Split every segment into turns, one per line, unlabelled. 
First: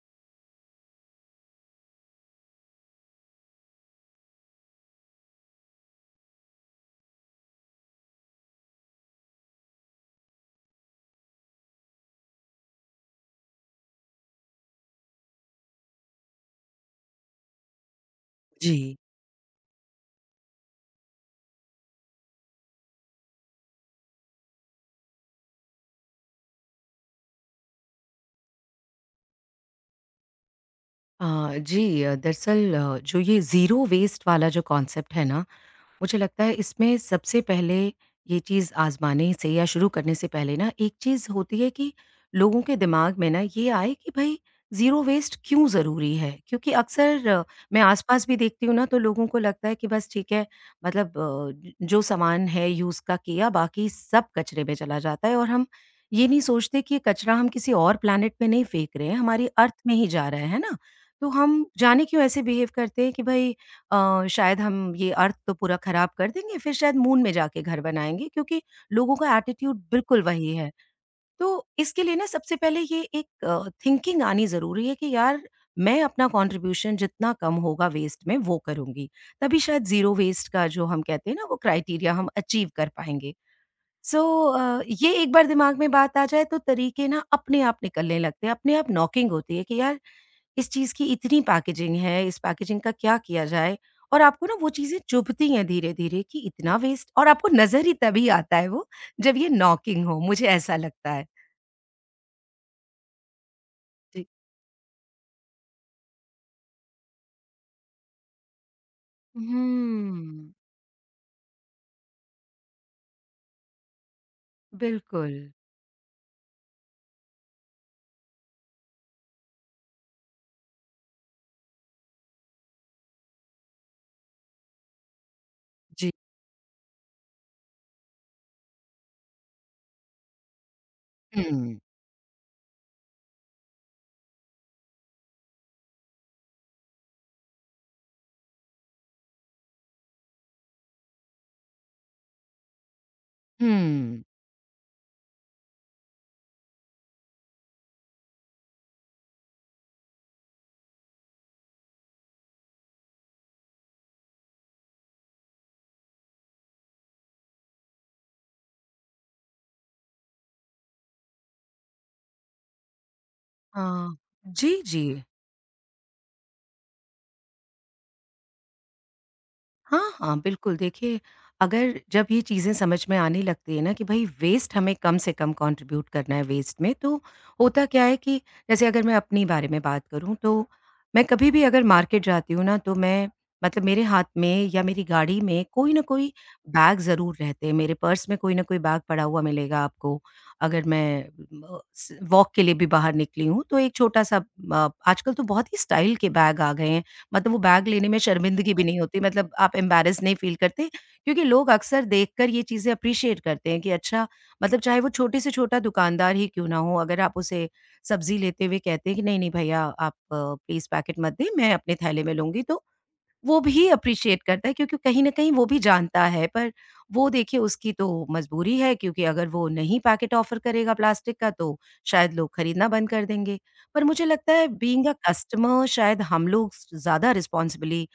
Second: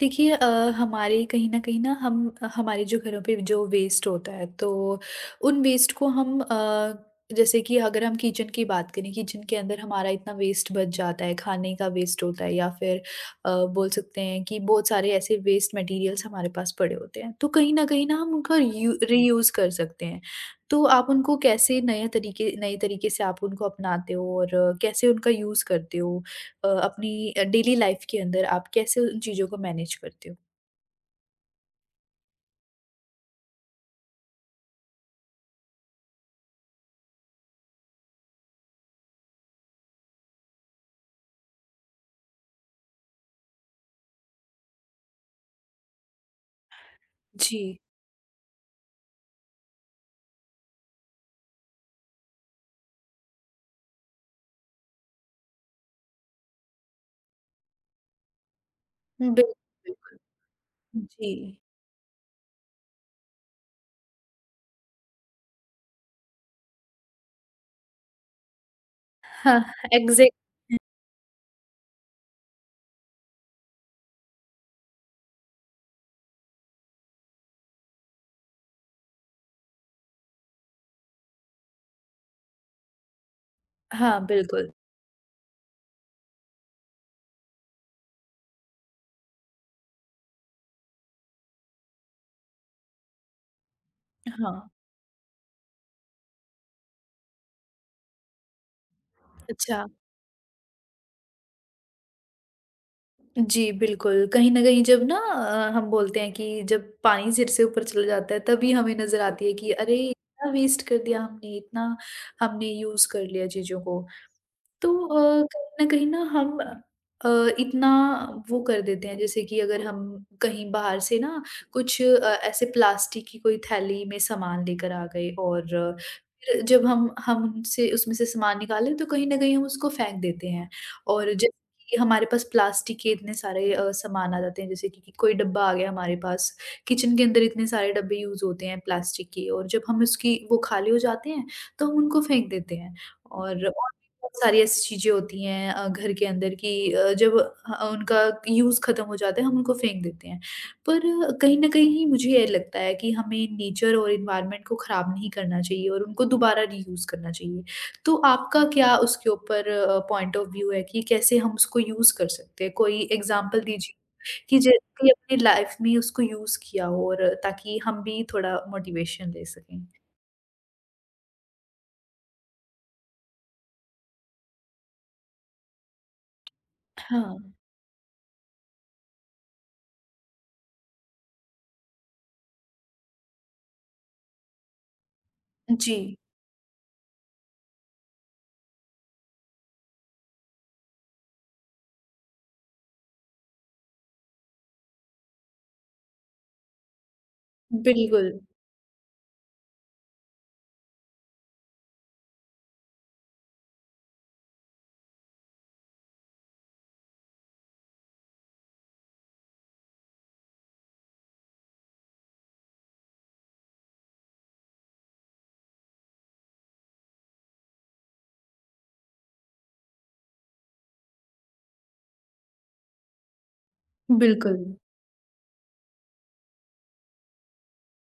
देखिए हमारे कहीं न कहीं ना हम हमारे जो घरों पे जो वेस्ट होता है, तो उन वेस्ट को हम जैसे कि अगर हम किचन की बात करें, किचन के अंदर हमारा इतना वेस्ट बच जाता है, खाने का वेस्ट होता है या फिर बोल सकते हैं कि बहुत सारे ऐसे वेस्ट मटेरियल्स हमारे पास पड़े होते हैं। तो कहीं न कहीं ना हम उनका रीयू
जी।
रीयूज़ कर सकते हैं। तो आप उनको कैसे नए तरीके से आप उनको अपनाते हो और कैसे उनका यूज़ करते हो? अपनी डेली लाइफ के अंदर आप कैसे उन चीज़ों को मैनेज करते हो?
अ, जी, दरअसल जो ये ज़ीरो वेस्ट वाला जो कॉन्सेप्ट है ना, मुझे लगता है इसमें सबसे पहले ये चीज़ आज़माने से या शुरू करने से पहले ना एक चीज़ होती है कि लोगों के दिमाग में ना ये आए कि भाई ज़ीरो वेस्ट क्यों ज़रूरी है? क्योंकि अक्सर
जी।
मैं आसपास भी देखती हूँ ना तो लोगों को लगता है कि बस ठीक है, मतलब जो सामान है यूज़ का किया बाकी सब कचरे में चला जाता है, और हम ये नहीं सोचते कि ये कचरा हम किसी और प्लैनेट पे नहीं फेंक रहे हैं, हमारी
बिल्कुल,
अर्थ में ही
बिल्कुल।
जा रहा है ना? तो
जी।
हम जाने क्यों ऐसे बिहेव करते हैं कि भई शायद हम ये अर्थ तो पूरा खराब कर देंगे, फिर शायद मून में जाके घर बनाएँगे, क्योंकि लोगों का
हाँ,
एटीट्यूड बिल्कुल
एग्ज़ैक्ट।
वही है। तो इसके लिए ना सबसे पहले ये एक थिंकिंग आनी ज़रूरी है कि यार मैं अपना कॉन्ट्रिब्यूशन जितना कम होगा वेस्ट में वो करूँगी। तभी शायद ज़ीरो वेस्ट का जो हम कहते हैं ना वो क्राइटेरिया हम अचीव कर पाएँगे। सो
हाँ, बिल्कुल।
ये एक बार दिमाग में बात आ जाए तो तरीके ना अपने आप निकलने लगते हैं, अपने आप नॉकिंग होती है कि यार इस चीज़ की इतनी पैकेजिंग है, इस पैकेजिंग का क्या किया जाए? और आपको ना
हाँ,
वो चीज़ें चुभती हैं धीरे-धीरे कि इतना वेस्ट, और आपको नज़र ही तभी आता है वो, जब ये
अच्छा।
नॉकिंग हो, मुझे ऐसा लगता है।
जी,
जी।
बिल्कुल। कहीं न कहीं जब ना हम बोलते हैं कि जब पानी सिर से ऊपर चला जाता है तभी हमें नज़र आती है कि अरे! इतना
हम्म।
वेस्ट कर दिया हमने, इतना हमने यूज़ कर लिया चीज़ों को। तो
बिल्कुल।
कहीं न कहीं ना हम इतना वो कर देते हैं। जैसे कि अगर हम कहीं बाहर से ना कुछ ऐसे प्लास्टिक की कोई थैली में सामान लेकर आ गए और
जी।
फिर जब हम उनसे उसमें से सामान निकालें तो कहीं न कहीं हम उसको फेंक देते हैं। और
हुँ,
जैसे कि हमारे पास प्लास्टिक के इतने सारे सामान आ जाते हैं। जैसे कि कोई डब्बा आ गया हमारे पास, किचन के अंदर इतने सारे डब्बे यूज़ होते हैं प्लास्टिक के और जब हम उसकी वो खाली हो जाते हैं तो हम उनको फेंक देते हैं। और
हुँ।
बहुत सारी ऐसी चीज़ें होती हैं घर के अंदर कि जब उनका यूज़ खत्म हो जाता है हम उनको फेंक देते हैं। पर कहीं न कहीं मुझे ये लगता है कि हमें नेचर और एनवायरनमेंट को ख़राब नहीं करना चाहिए और उनको दोबारा रीयूज़ करना चाहिए। तो आपका क्या उसके ऊपर पॉइंट ऑफ व्यू है कि कैसे हम उसको यूज़ कर सकते हैं? कोई एग्ज़ाम्पल दीजिए कि
जी,
जैसे
जी।
कि अपनी लाइफ़ में उसको यूज़ किया हो, और ताकि हम भी थोड़ा मोटिवेशन ले सकें।
हाँ, हाँ, बिल्कुल, देखिए, अगर जब ये चीज़ें समझ में आने लगती है ना कि भई वेस्ट हमें कम से कम कंट्रीब्यूट करना है वेस्ट में, तो
हाँ।
होता क्या है कि जैसे अगर मैं अपने बारे में बात करूँ तो मैं कभी भी अगर मार्केट जाती हूँ ना तो मैं, मतलब मेरे हाथ में या मेरी गाड़ी में कोई ना
जी,
कोई बैग ज़रूर रहते हैं, मेरे पर्स में कोई ना कोई बैग पड़ा हुआ मिलेगा आपको। अगर मैं म स वॉक के लिए भी बाहर निकली हूँ तो एक छोटा-सा, आजकल तो बहुत ही स्टाइल के बैग आ गए हैं। मतलब वो बैग लेने में
बिल्कुल,
शर्मिंदगी भी नहीं होती, मतलब आप एम्बैरेस नहीं फ़ील करते, क्योंकि लोग अक्सर देखकर ये चीज़ें अप्रिशिएट करते हैं कि अच्छा, मतलब चाहे वो छोटे से छोटा दुकानदार ही क्यों ना हो, अगर आप उसे सब्ज़ी लेते हुए कहते हैं कि नहीं, नहीं भैया आप प्लीज़ पैकेट मत दें, मैं अपने थैले में लूँगी, तो वो भी अप्रिशिएट करता है, क्योंकि कहीं न कहीं वो भी जानता है, पर वो देखिए उसकी तो मजबूरी है, क्योंकि अगर वो नहीं पैकेट ऑफ़र करेगा प्लास्टिक का तो शायद लोग खरीदना बंद कर देंगे। पर मुझे लगता
बिल्कुल।
है बीइंग अ कस्टमर शायद हम लोग ज़्यादा रिस्पॉन्सिबली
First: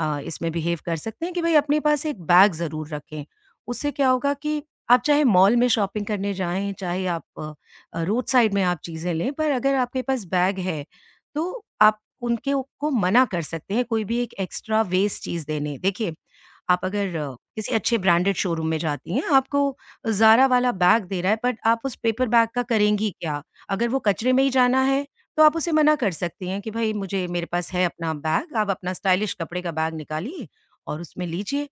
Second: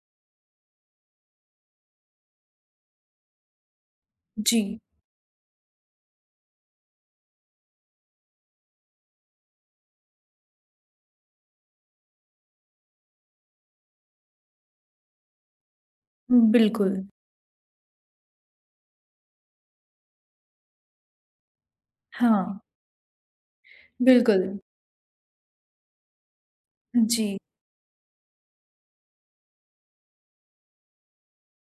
इसमें बिहेव कर सकते हैं कि भई अपने पास एक बैग ज़रूर रखें। उससे क्या होगा
जी।
कि आप चाहे मॉल में शॉपिंग करने जाएँ, चाहे आप रोड साइड में आप चीज़ें लें, पर अगर आपके पास बैग है, तो आप उनके को मना कर सकते हैं कोई भी एक एक्स्ट्रा वेस्ट चीज़ देने। देखिए, आप
बिल्कुल,
अगर किसी अच्छे ब्रांडेड शोरूम में जाती हैं, आपको ज़ारा वाला बैग दे रहा है, बट आप उस पेपर बैग
हाँ,
का करेंगी क्या? अगर वो कचरे में
बिल्कुल।
ही जाना है, तो आप उसे मना कर सकती हैं कि भाई मुझे,
जी,
मेरे पास है अपना बैग, आप अपना स्टाइलिश कपड़े का बैग निकालिए और उसमें लीजिए।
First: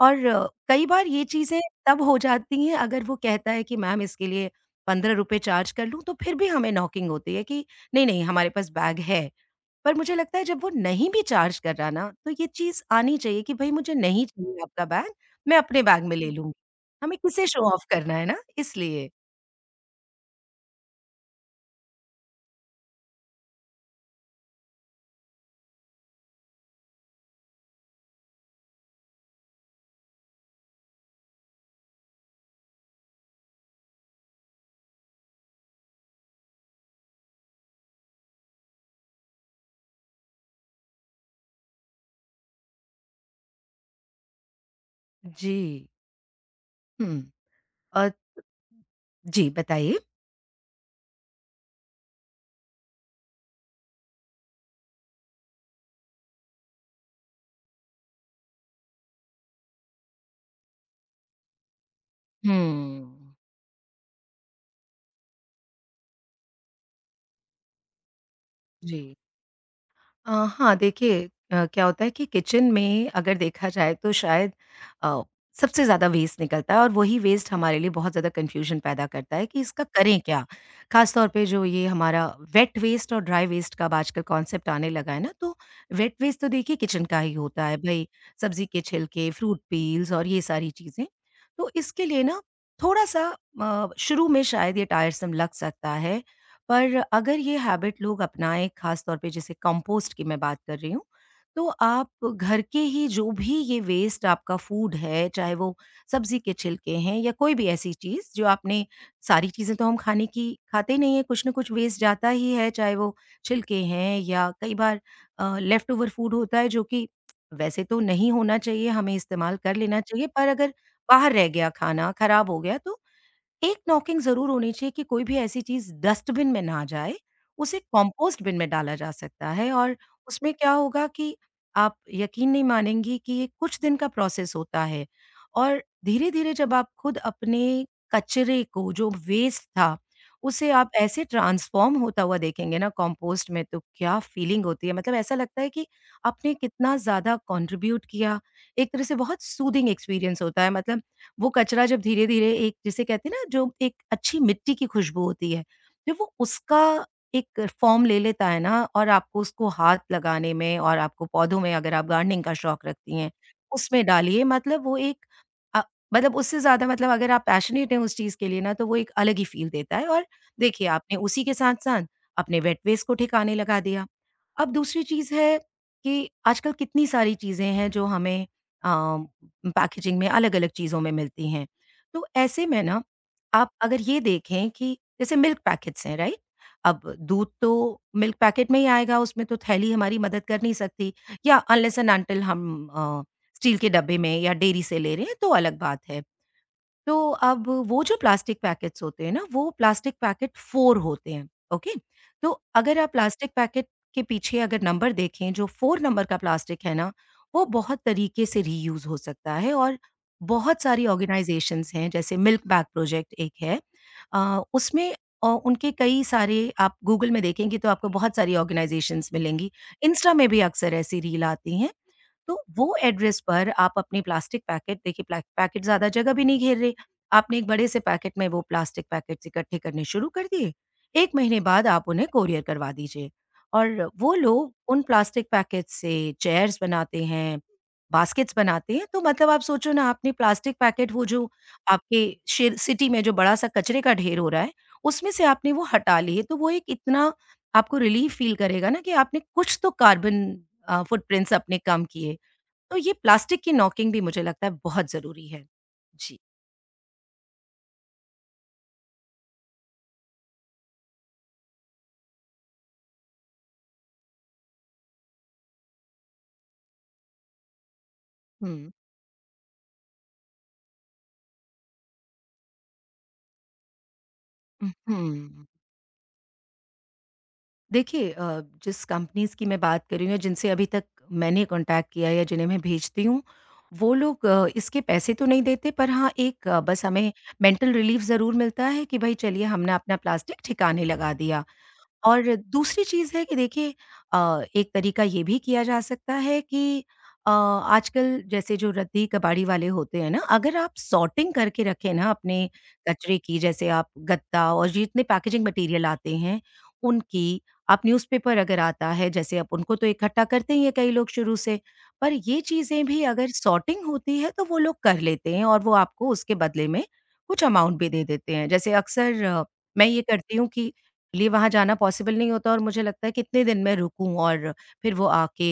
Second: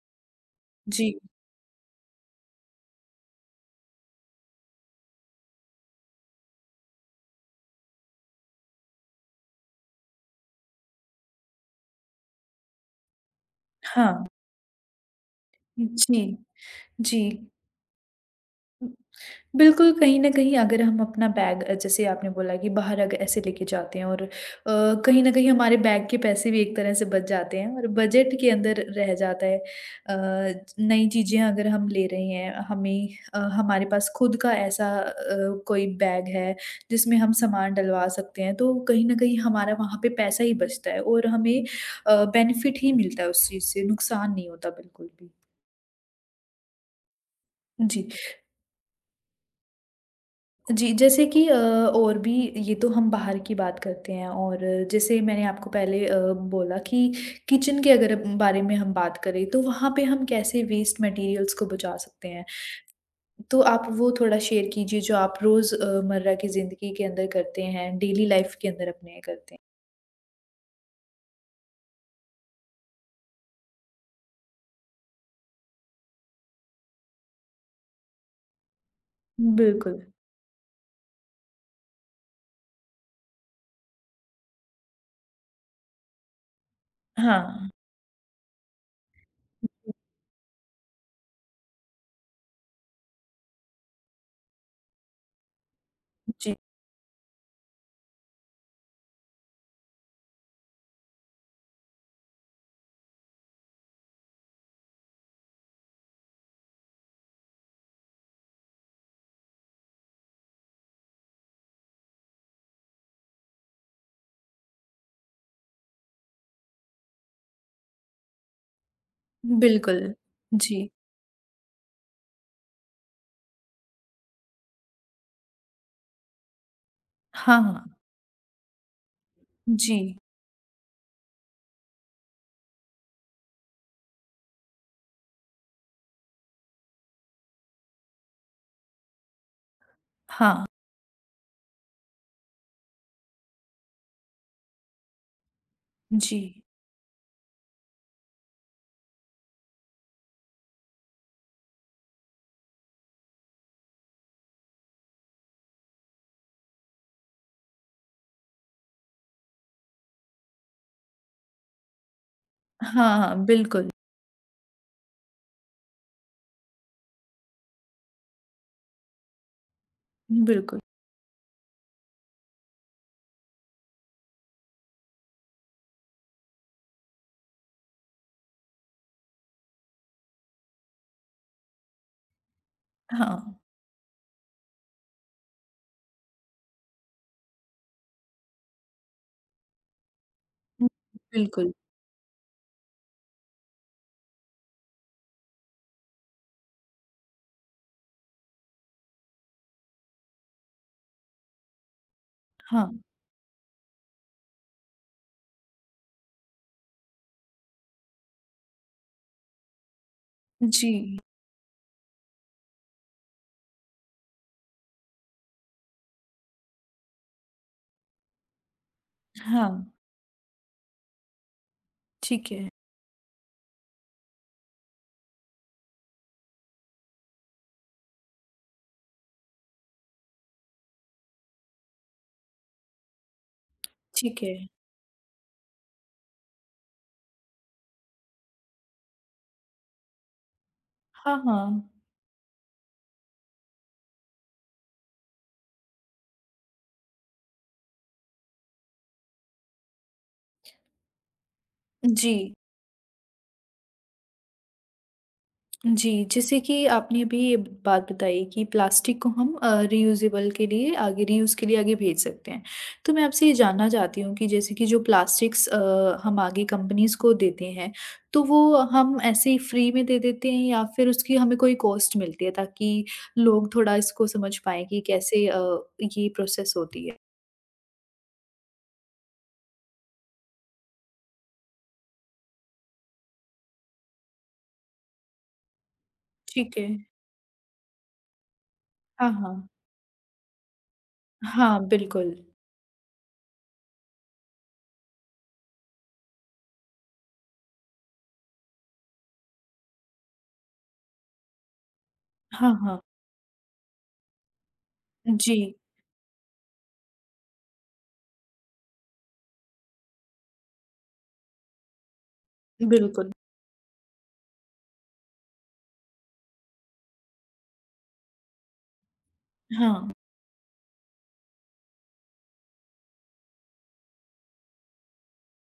और कई बार
जी,
ये चीज़ें तब हो जाती हैं, अगर वो कहता है कि मैम इसके लिए ₹15 चार्ज कर लूँ, तो फिर भी हमें नॉकिंग होती है कि नहीं, नहीं हमारे पास बैग है। पर मुझे लगता है जब वो नहीं भी चार्ज कर रहा ना, तो ये चीज़ आनी चाहिए कि भई मुझे नहीं
हाँ,
चाहिए आपका बैग, मैं अपने बैग में
जी,
ले लूँगी। हमें
जी।
किसे शो ऑफ करना है ना इसलिए।
बिल्कुल, कहीं न कहीं अगर हम अपना बैग जैसे आपने बोला कि बाहर अग ऐसे लेके जाते हैं और कहीं न कहीं हमारे बैग के पैसे भी एक तरह से बच जाते हैं और बजट के अंदर रह जाता है। नई चीज़ें अगर हम ले रहे हैं, हमें हमारे पास खुद का ऐसा कोई बैग है, जिसमें हम सामान डलवा सकते हैं, तो कहीं न कहीं हमारा वहाँ पे पैसा ही बचता है और हमें बेनिफिट ही मिलता है उस चीज़ से, नुकसान नहीं होता बिल्कुल भी।
जी। हुँ।
जी,
अ जी, बताइए?
जी, जैसे कि और भी, ये तो हम बाहर की बात करते हैं और जैसे मैंने आपको पहले बोला कि किचन के अगर बारे में हम बात करें तो वहाँ पे हम कैसे वेस्ट मटेरियल्स को बचा सकते हैं?
हुँ।
तो आप वो थोड़ा शेयर कीजिए जो आप रोज़मर्रा की ज़िंदगी के अंदर करते हैं, डेली लाइफ़ के अंदर
जी।
अपने करते हैं।
अ, हाँ, देखिए क्या होता है कि किचन में अगर देखा जाए तो शायद अ, सबसे ज़्यादा वेस्ट निकलता है और वही वेस्ट हमारे लिए बहुत ज़्यादा कन्फ्यूजन पैदा करता है कि इसका
बिल्कुल,
करें क्या? ख़ास तौर पे जो ये हमारा वेट वेस्ट और ड्राई वेस्ट का अब आजकल कॉन्सेप्ट आने लगा है ना, तो वेट वेस्ट तो देखिए किचन का ही होता
हाँ।
है, भई सब्ज़ी के छिलके, फ्रूट पील्स और ये सारी चीज़ें। तो इसके लिए ना थोड़ा-सा, शुरू में शायद ये टायरसम लग सकता है,
जी,
पर अगर ये हैबिट लोग अपनाएं, खास तौर पे जैसे कंपोस्ट की मैं बात कर रही हूँ, तो आप घर के ही जो भी ये वेस्ट आपका फूड है, चाहे वो सब्ज़ी के छिलके हैं या कोई भी ऐसी चीज़ जो आपने, सारी चीज़ें तो हम खाने की खाते नहीं हैं, कुछ न कुछ वेस्ट जाता ही है, चाहे वो छिलके हैं या कई बार लेफ्ट ओवर फूड होता है, जो कि वैसे तो नहीं होना चाहिए, हमें इस्तेमाल कर लेना
बिल्कुल।
चाहिए, पर अगर
जी,
बाहर रह गया खाना, खराब हो गया तो एक नॉकिंग ज़रूर होनी चाहिए कि कोई भी ऐसी चीज़ डस्टबिन में ना जाए,
हाँ,
उसे
हाँ।
कंपोस्ट बिन में डाला जा सकता है, और
जी,
उसमें क्या होगा कि आप यकीन नहीं मानेंगी कि ये कुछ दिन का प्रोसेस होता है, और धीरे-धीरे जब आप खुद अपने कचरे को, जो वेस्ट था,
हाँ,
उसे आप ऐसे ट्रांसफ़ॉर्म होता हुआ देखेंगे ना कंपोस्ट में, तो क्या फीलिंग होती है, मतलब ऐसा लगता है कि
जी।
आपने कितना ज़्यादा कंट्रीब्यूट किया। एक तरह से बहुत सूदिंग एक्सपीरियंस होता है, मतलब वो कचरा जब धीरे-धीरे एक, जिसे कहते हैं ना, जो एक अच्छी मिट्टी की खुशबू होती है, जब वो उसका एक फ़ॉर्म ले लेता है ना और आपको उसको हाथ लगाने में, और आपको पौधों में अगर आप गार्डनिंग का शौक रखती
हाँ,
हैं,
हाँ, बिल्कुल,
उसमें डालिए, मतलब वो एक अ, मतलब उससे ज़्यादा, मतलब अगर आप पैशनेट हैं उस चीज़ के लिए ना तो वो एक अलग ही फ़ील देता है, और
बिल्कुल,
देखिए आपने उसी के साथ-साथ अपने वेट वेस्ट को ठिकाने लगा दिया। अब दूसरी चीज़ है कि आजकल कितनी सारी चीज़ें हैं जो हमें अ, पैकेजिंग में अलग-अलग चीज़ों में मिलती हैं। तो ऐसे में ना
हाँ।
आप अगर ये देखें कि जैसे मिल्क पैकेट्स हैं, राइट? अब दूध तो मिल्क पैकेट में ही आएगा, उसमें तो थैली हमारी मदद कर नहीं
हुँ,
सकती, या
बिल्कुल।
अनलेस एंड अनटिल हम स्टील के डब्बे में या डेयरी से ले रहे हैं तो अलग बात है। तो अब वो जो प्लास्टिक पैकेट्स होते हैं ना, वो प्लास्टिक पैकेट 4 होते हैं, ओके? तो
हाँ,
अगर आप प्लास्टिक पैकेट के पीछे अगर नंबर देखें, जो 4 नंबर का प्लास्टिक है ना, वो बहुत तरीके से रीयूज़ हो सकता है, और बहुत सारी
जी,
ऑर्गेनाइज़ेशंस हैं, जैसे मिल्क बैग प्रोजेक्ट एक है। उसमें उनके कई सारे, आप गूगल में देखेंगे तो आपको बहुत सारी ऑर्गेनाइज़ेशंस मिलेंगी।
हाँ,
इंस्टा में भी अक्सर ऐसी रील आती हैं।
ठीक
तो
है,
वो एड्रेस पर आप अपने प्लास्टिक पैकेट, देखिए पैकेट ज़्यादा जगह भी नहीं घेर रहे। आपने एक बड़े से पैकेट में वो प्लास्टिक पैकेट्स इकट्ठे करने शुरू कर दिए। 1 महीने बाद आप उन्हें कोरियर करवा दीजिए, और वो
ठीक है।
लोग उन प्लास्टिक पैकेट्स से चेयर्स बनाते हैं, बास्केट्स बनाते हैं। तो मतलब आप सोचो ना आपने प्लास्टिक पैकेट, वो
हाँ,
जो
हाँ,
आपके शे सिटी में जो बड़ा सा कचरे का ढेर हो रहा है, उसमें से आपने वो हटा लिए। तो वो एक इतना आपको रिलीफ फ़ील करेगा ना कि आपने कुछ तो कार्बन फुटप्रिंट्स अपने कम किए।
जी,
तो ये प्लास्टिक की नॉकिंग भी मुझे लगता है बहुत ज़रूरी है।
जी,
जी।
जैसे कि आपने अभी ये बात बताई कि प्लास्टिक को हम रीयूज़ेबल के लिए आगे, रीयूज़ के लिए आगे भेज सकते हैं। तो मैं आपसे ये जानना चाहती हूँ कि जैसे कि जो प्लास्टिक्स हम आगे कंपनीज़ को देते हैं, तो वो
हुँ।
हम ऐसे ही फ्री में दे देते हैं या फिर उसकी हमें कोई कॉस्ट मिलती है, ताकि लोग थोड़ा इसको समझ पाएँ कि कैसे
हुँ।
ये प्रोसेस होती है?
देखिए जिस कंपनीज़ की मैं बात कर रही हूँ या जिनसे अभी तक मैंने कॉन्टैक्ट किया या जिन्हें मैं भेजती हूँ, वो लोग इसके पैसे तो नहीं देते, पर हाँ, एक
ठीक है।
बस हमें मेंटल रिलीफ़ ज़रूर मिलता है कि
हाँ,
भई चलिए
हाँ।
हमने अपना प्लास्टिक ठिकाने लगा दिया।
हाँ, बिल्कुल।
और दूसरी चीज़ है कि देखिए, एक तरीका ये भी किया जा सकता है कि आजकल जैसे जो रद्दी कबाड़ी वाले होते हैं ना, अगर आप सॉर्टिंग करके रखें ना अपने
हाँ, हाँ।
कचरे की, जैसे आप गत्ता और जितने
जी,
पैकेजिंग मटीरियल आते हैं, उनकी, आप न्यूज़पेपर अगर आता है, जैसे आप उनको तो इकट्ठा करते ही हैं कई लोग शुरू से, पर ये चीज़ें भी
बिल्कुल।
अगर सॉर्टिंग होती है, तो वो लोग कर लेते हैं और वो आपको उसके बदले में कुछ अमाउंट भी दे देते हैं। जैसे अक्सर मैं
हाँ,
ये करती हूँ कि, लिए वहाँ जाना पॉसिबल नहीं होता और मुझे लगता है कितने दिन मैं रुकूँ, और फिर वो आके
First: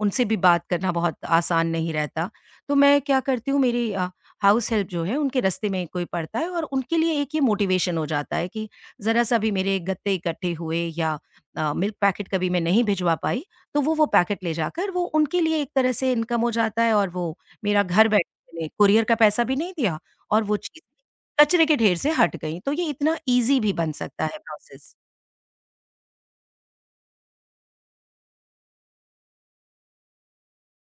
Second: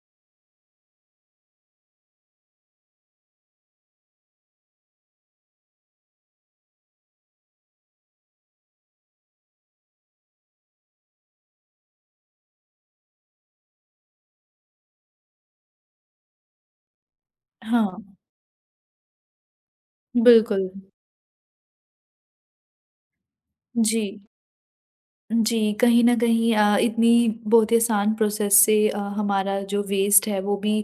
उनसे भी बात करना बहुत आसान नहीं रहता। तो मैं क्या करती हूँ, मेरी हाउस हेल्प जो है उनके रास्ते में कोई पड़ता है, और उनके लिए एक ये मोटिवेशन हो जाता है कि ज़रा-सा भी मेरे गत्ते इकट्ठे हुए या मिल्क पैकेट कभी मैं नहीं भिजवा पाई, तो वो पैकेट ले जाकर वो उनके लिए एक तरह से इनकम हो जाता है और वो मेरा घर
हाँ,
बैठे कुरियर का पैसा भी नहीं दिया। और वो
बिल्कुल।
चीज़ कचरे के ढेर से हट गई। तो ये इतना ईज़ी भी बन
जी।
सकता है प्रोसेस।
जी, कहीं न कहीं इतनी बहुत ही आसान प्रोसेस से हमारा जो वेस्ट है वो भी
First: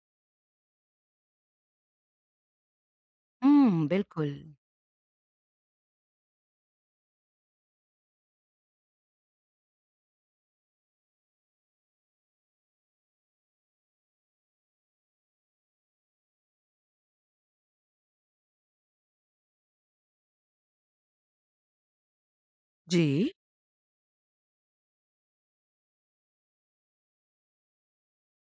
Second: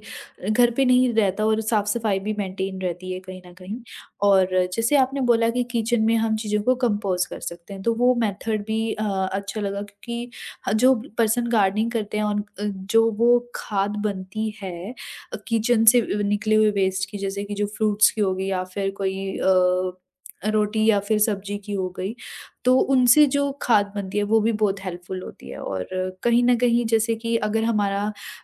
घर पे नहीं रहता और साफ़-सफ़ाई भी मेंटेन रहती है कहीं न कहीं।
हुँ, बिल्कुल।
और जैसे आपने बोला कि किचन में हम चीज़ों को कंपोज़ कर सकते हैं, तो वो मेथड भी अच्छा लगा, क्योंकि ह जो पर्सन गार्डनिंग करते हैं और जो वो खाद बनती है किचन से निकले हुए वेस्ट की, जैसे कि जो फ्रूट्स की होगी या फिर कोई रोटी या फिर सब्ज़ी की हो गई। तो उनसे
जी,
जो खाद बनती है वो भी बहुत हेल्पफुल होती है। और कहीं न कहीं जैसे कि अगर हमारा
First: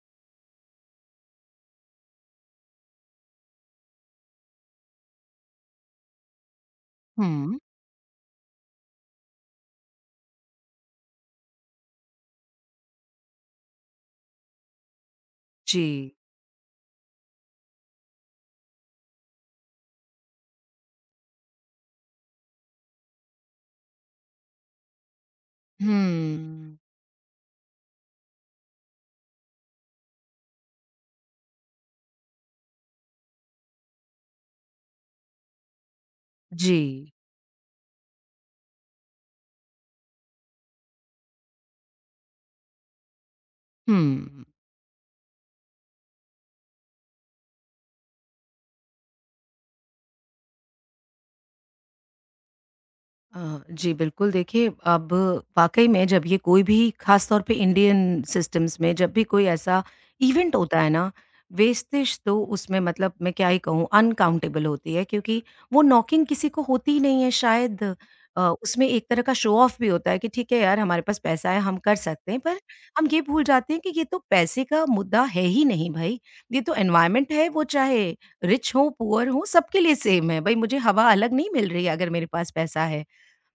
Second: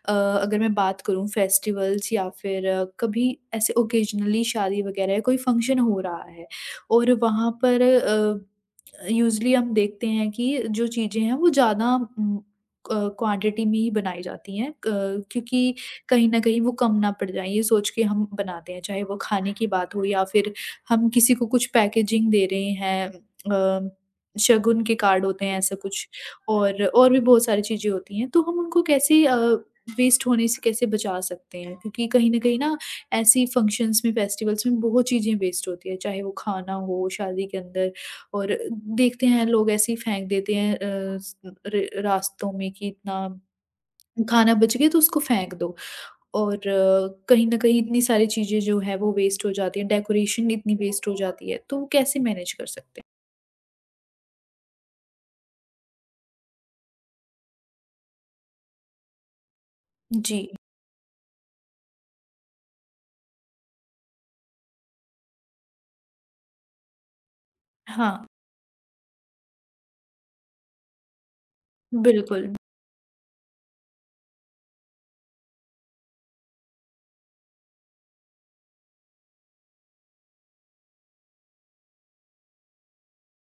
अगर मैं बात करूँ फेस्टिवल्स या फिर कभी ऐसे ओकेजनली शादी वगैरह या कोई फंक्शन हो रहा है और वहाँ
हुँ,
पर यूजुअली हम देखते हैं कि जो चीज़ें हैं वो ज़्यादा क्वांटिटी में ही बनाई जाती हैं। क क्योंकि
जी,
कहीं न कहीं वो कम ना पड़ जाए ये सोच के हम बनाते हैं, चाहे वो खाने की बात हो या फिर हम किसी को कुछ पैकेजिंग दे रहे हैं अ शगुन के कार्ड होते हैं ऐसा कुछ,
हुँ,
और भी बहुत सारी चीज़ें होती हैं, तो हम उनको कैसे वेस्ट होने से कैसे बचा सकते हैं? क्योंकि कहीं न कहीं ना ऐसी फंक्शंस में, फेस्टिवल्स में बहुत चीज़ें वेस्ट होती हैं, चाहे वो खाना हो
जी,
शादी के अंदर, और देखते हैं लोग ऐसे ही फेंक देते हैं अ, स र रास्तों में कि इतना
हुँ।
खाना बच गया तो उसको फेंक दो। और कहीं न कहीं इतनी सारी चीज़ें जो हैं वो वेस्ट हो जाती हैं, डेकोरेशन इतनी वेस्ट हो जाती है, तो कैसे मैनेज कर सकते
जी बिल्कुल, देखिए अब वाक़ई में जब ये कोई भी ख़ास तौर पे इंडियन सिस्टम्स में जब भी कोई ऐसा
हैं? जी,
इवेंट होता है ना, वेस्टेज तो उसमें मतलब मैं क्या ही कहूँ, अनकाउंटेबल होती है, क्योंकि वो नॉकिंग किसी को होती ही नहीं है शायद।
हाँ।
उसमें एक तरह का शो ऑफ भी होता है कि ठीक है यार, हमारे पास पैसा है, हम कर सकते हैं।
बिल्कुल,
पर हम ये भूल जाते हैं कि ये तो पैसे का मुद्दा है ही नहीं भई, ये तो एनवायरनमेंट है, वो चाहे रिच हो, पुअर हो, सबके लिए सेम है। भई, मुझे हवा अलग नहीं मिल रही है अगर मेरे पास पैसा है।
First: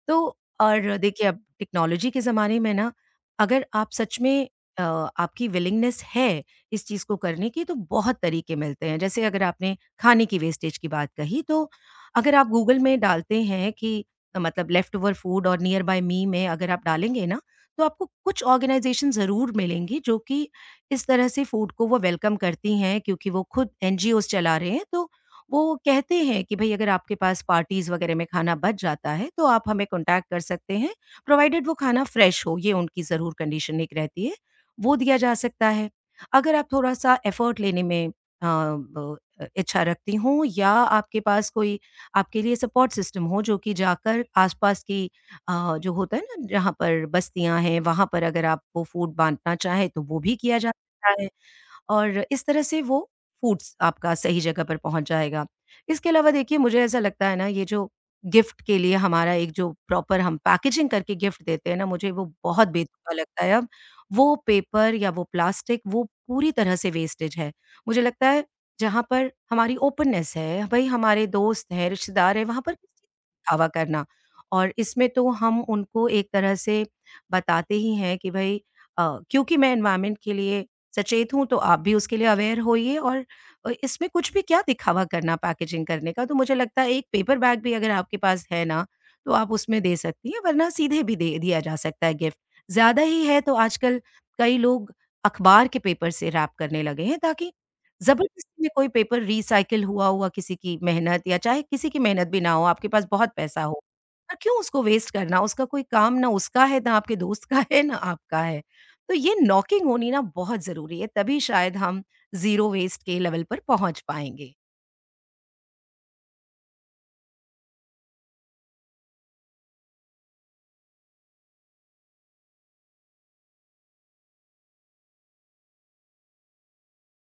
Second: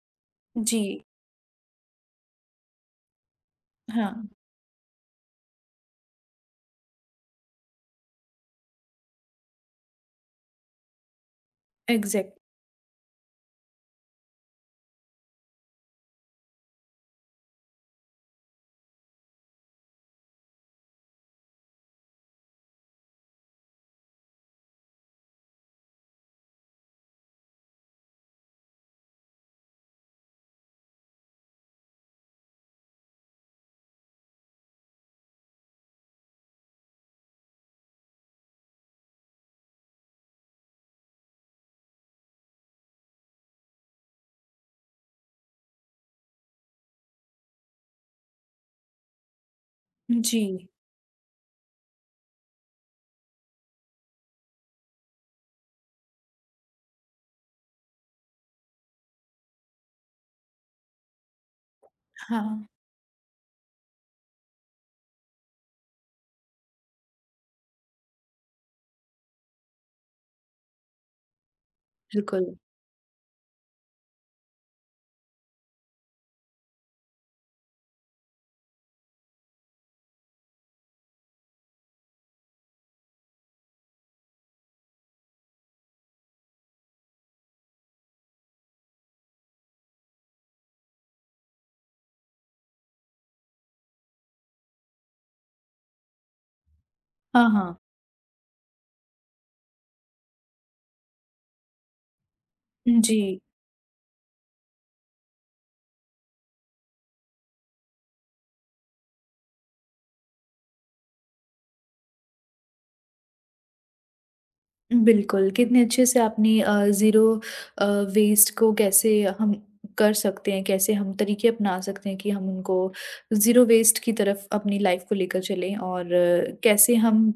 तो और
जी,
देखिए अब टेक्नोलॉजी के ज़माने में ना, अगर आप सच
हाँ,
में आपकी विलिंगनेस है इस चीज़ को करने की, तो बहुत तरीके मिलते हैं। जैसे अगर आपने खाने की वेस्टेज की बात कही, तो अगर
एग्ज़ैक्ट।
आप गूगल में डालते हैं कि मतलब लेफ्ट ओवर फूड और नियर बाय मी, में अगर आप डालेंगे ना, तो आपको कुछ ऑर्गेनाइज़ेशन ज़रूर मिलेंगी, जो कि इस तरह से फूड को वो वेलकम करती हैं, क्योंकि वो खुद एनजीओज़ चला रहे हैं। तो वो कहते हैं कि भई, अगर आपके पास पार्टीज़ वगैरह में खाना बच जाता है, तो आप हमें कॉन्टैक्ट कर सकते हैं, प्रोवाइडेड वो खाना फ्रेश हो, ये उनकी ज़रूर कंडीशन एक रहती है, वो दिया जा सकता है। अगर आप थोड़ा-सा एफर्ट लेने में इच्छा रखती हों, या आपके पास कोई आपके लिए सपोर्ट सिस्टम हो, जो कि जाकर आस-पास की जो होता है ना, जहाँ पर बस्तियाँ हैं, वहाँ पर अगर आप वो फूड बाँटना चाहें, तो वो भी
जी,
किया जा सकता है। और इस तरह से वो फूड्स आपका सही जगह पर पहुँच जाएगा। इसके अलावा देखिए, मुझे ऐसा लगता है ना, ये जो गिफ्ट के लिए हमारा एक जो प्रॉपर हम पैकेजिंग करके गिफ्ट देते हैं ना, मुझे वो बहुत
हाँ,
बेतुका लगता है अब। वो पेपर या वो प्लास्टिक, वो पूरी तरह से वेस्टेज है। मुझे लगता है जहाँ पर हमारी ओपननेस है, भई हमारे दोस्त हैं, रिश्तेदार हैं,
बिल्कुल,
वहाँ पर दिखावा करना, और इसमें तो हम उनको एक तरह से बताते ही हैं कि भई, क्योंकि मैं एनवायरनमेंट के लिए सचेत हूँ, तो आप भी उसके लिए अवेयर होइए। और इसमें कुछ भी क्या दिखावा करना पैकेजिंग करने का, तो मुझे लगता है एक पेपर बैग भी अगर आपके पास है ना, तो आप उसमें दे सकती हैं, वरना सीधे भी दे दिया जा सकता है गिफ्ट। ज़्यादा ही है तो आजकल कई लोग अखबार के पेपर से रैप करने लगे हैं,
हाँ,
ताकि
हाँ,
ज़बरदस्ती में कोई पेपर रिसाइकिल हुआ हुआ किसी की मेहनत, या चाहे किसी की मेहनत भी ना हो, आपके पास
जी।
बहुत पैसा हो, पर क्यों उसको वेस्ट करना? उसका कोई काम ना उसका है, ना आपके दोस्त का है, ना आपका है। तो ये नॉकिंग होनी ना बहुत ज़रूरी है, तभी शायद हम ज़ीरो वेस्ट के लेवल पर पहुँच पाएँगे।
बिल्कुल, कितने अच्छे से आपने ज़ीरो अ, वेस्ट को कैसे हम कर सकते हैं, कैसे हम तरीके अपना सकते हैं कि हम उनको ज़ीरो वेस्ट की तरफ अपनी लाइफ़ को लेकर चलें, और कैसे हम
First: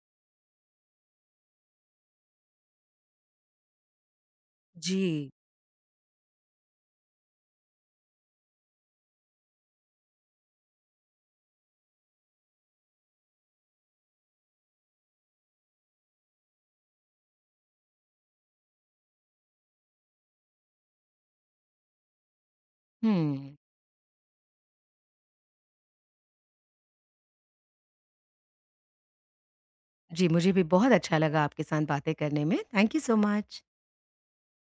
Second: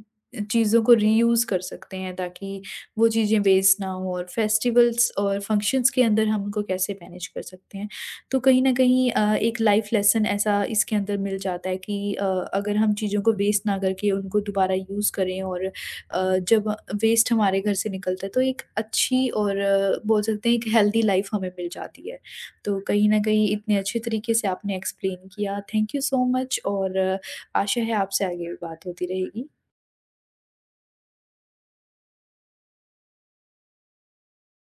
चीज़ों को रीयूज़ कर सकते हैं ताकि वो चीज़ें वेस्ट ना हो, और फेस्टिवल्स
जी।
और फंक्शंस के अंदर हम उनको कैसे मैनेज कर सकते हैं। तो कहीं न कहीं एक लाइफ़ लेसन ऐसा इसके अंदर मिल जाता है कि अगर हम चीज़ों को वेस्ट ना करके उनको दोबारा यूज़ करें और जब वेस्ट हमारे घर से निकलता है तो एक अच्छी और बोल सकते हैं एक हेल्दी लाइफ हमें मिल जाती है। तो कहीं न कहीं
हुँ।
इतने अच्छे तरीके से आपने एक्सप्लेन किया, थैंक यू सो मच। और आशा है आपसे आगे भी बात होती रहेगी।
जी, मुझे भी बहुत अच्छा लगा आपके साथ बातें करने में। Thank you so much.